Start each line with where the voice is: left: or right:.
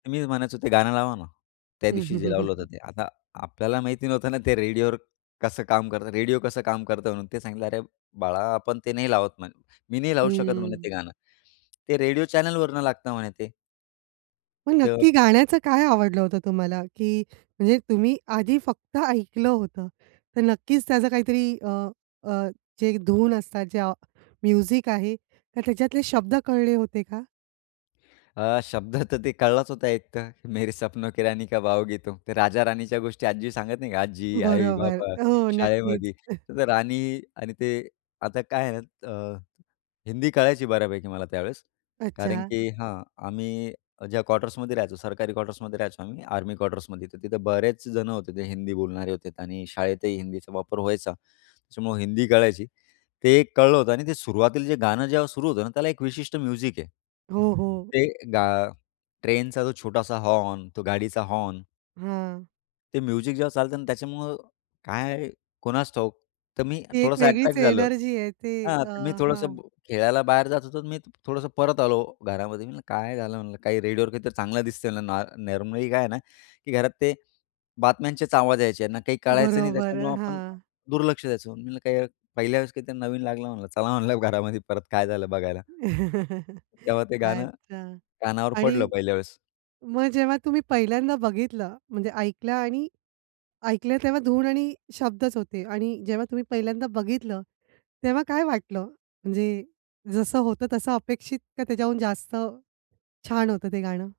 left: तर मीच म्हणायचो ते गाणं लावा ना, त्या
right: हं,
left: दिवशी
right: हं,
left: जे
right: हं,
left: लावलं होतं
right: हं.
left: ते. आता आपल्याला माहिती नव्हतं ना ते रेडिओवर कसं काम करतं, रेडिओ कसं काम करतं म्हणून ते. सांगितलं "अरे बाळा आपण ते नाही लावत" म्ह "मी नाही लावू शकत म्हणे ते
right: हम्म.
left: गाणं. ते रेडिओ चॅनलवरून लागतं" म्हणे ते.
right: मग
left: तर
right: नक्की गाण्याचं काय आवडलं होतं तुम्हाला, की म्हणजे तुम्ही आधी फक्त ऐकलं होतं, तर नक्कीच त्याचं काहीतरी अ, अ, जे धून असतात, ज्या म्युझिक आहे तर त्याच्यातले शब्द कळले होते का?
left: अ, शब्द तर ते कळलाच होता एक, तर मेरे सपनो की रानी कब आओगी तूम. ते राजा राणीच्या गोष्टी आजी सांगत नाही का, आजी, आई,
right: बरोबर,
left: बाबा,
right: हो, नक्कीच.
left: शाळेमध्ये तर राणी आणि ते आता काय आहे ना अ, हिंदी कळायची बऱ्यापैकी मला त्यावेळेस कारण
right: अच्छा.
left: की हां, आम्ही ज्या क्वार्टर्समध्ये राहायचो, सरकारी क्वार्टर्समध्ये राहायचो आम्ही, आर्मी क्वार्टर्समध्ये. तर तिथं बरेच जणं होते ते हिंदी बोलणारे होते आणि शाळेतही हिंदीचा वापर व्हायचा. त्याच्यामुळं हिंदी कळायची. ते एक कळलं होतं आणि ते सुरुवातील जे गाणं जेव्हा सुरू होतं ना त्याला एक विशिष्ट म्युझिक आहे.
right: हो, हो.
left: ते गा ट्रेनचा जो छोटासा हॉर्न, तो गाडीचा हॉर्न.
right: हां.
left: ते म्युझिक जेव्हा चालतं ना त्याच्यामुळं काय, कुणास ठाऊक तर मी
right: ती एक
left: थोडंसं
right: वेगळीच
left: अट्रॅक्ट झालो
right: एनर्जी आहे ते
left: हां,
right: अ,
left: तर मी
right: हां.
left: थोडंसं खेळायला बाहेर जात होतो, तर मी थोडंसं परत आलो घरामध्ये. मी म्हणलं काय झालं म्हणलं काही रेडिओवर काहीतरी चांगलं दिसतं म्हणलं ना नॉर्मली काय आहे ना, की घरात ते बातम्यांचेच आवाज यायचे ना, काही कळायचं नाही
right: बरोबर,
left: त्याच्यामुळं आपण
right: हां.
left: दुर्लक्ष द्यायचं. म्हटलं काही पहिल्या वेळेस काहीतरी नवीन लागलं, म्हणलं चला म्हणलं घरामध्ये परत काय झालं बघायला. तेव्हा ते गाणं
right: अच्छा.
left: कानावर
right: आणि
left: पडलं पहिल्या वेळेस.
right: मग जेव्हा तुम्ही पहिल्यांदा बघितलं म्हणजे ऐकलं आणि ऐकलं तेव्हा धून आणि शब्दच होते आणि जेव्हा तुम्ही पहिल्यांदा बघितलं तेव्हा काय वाटलं, म्हणजे जसं होतं तसं अपेक्षित का त्याच्याहून जास्त छान होतं ते गाणं?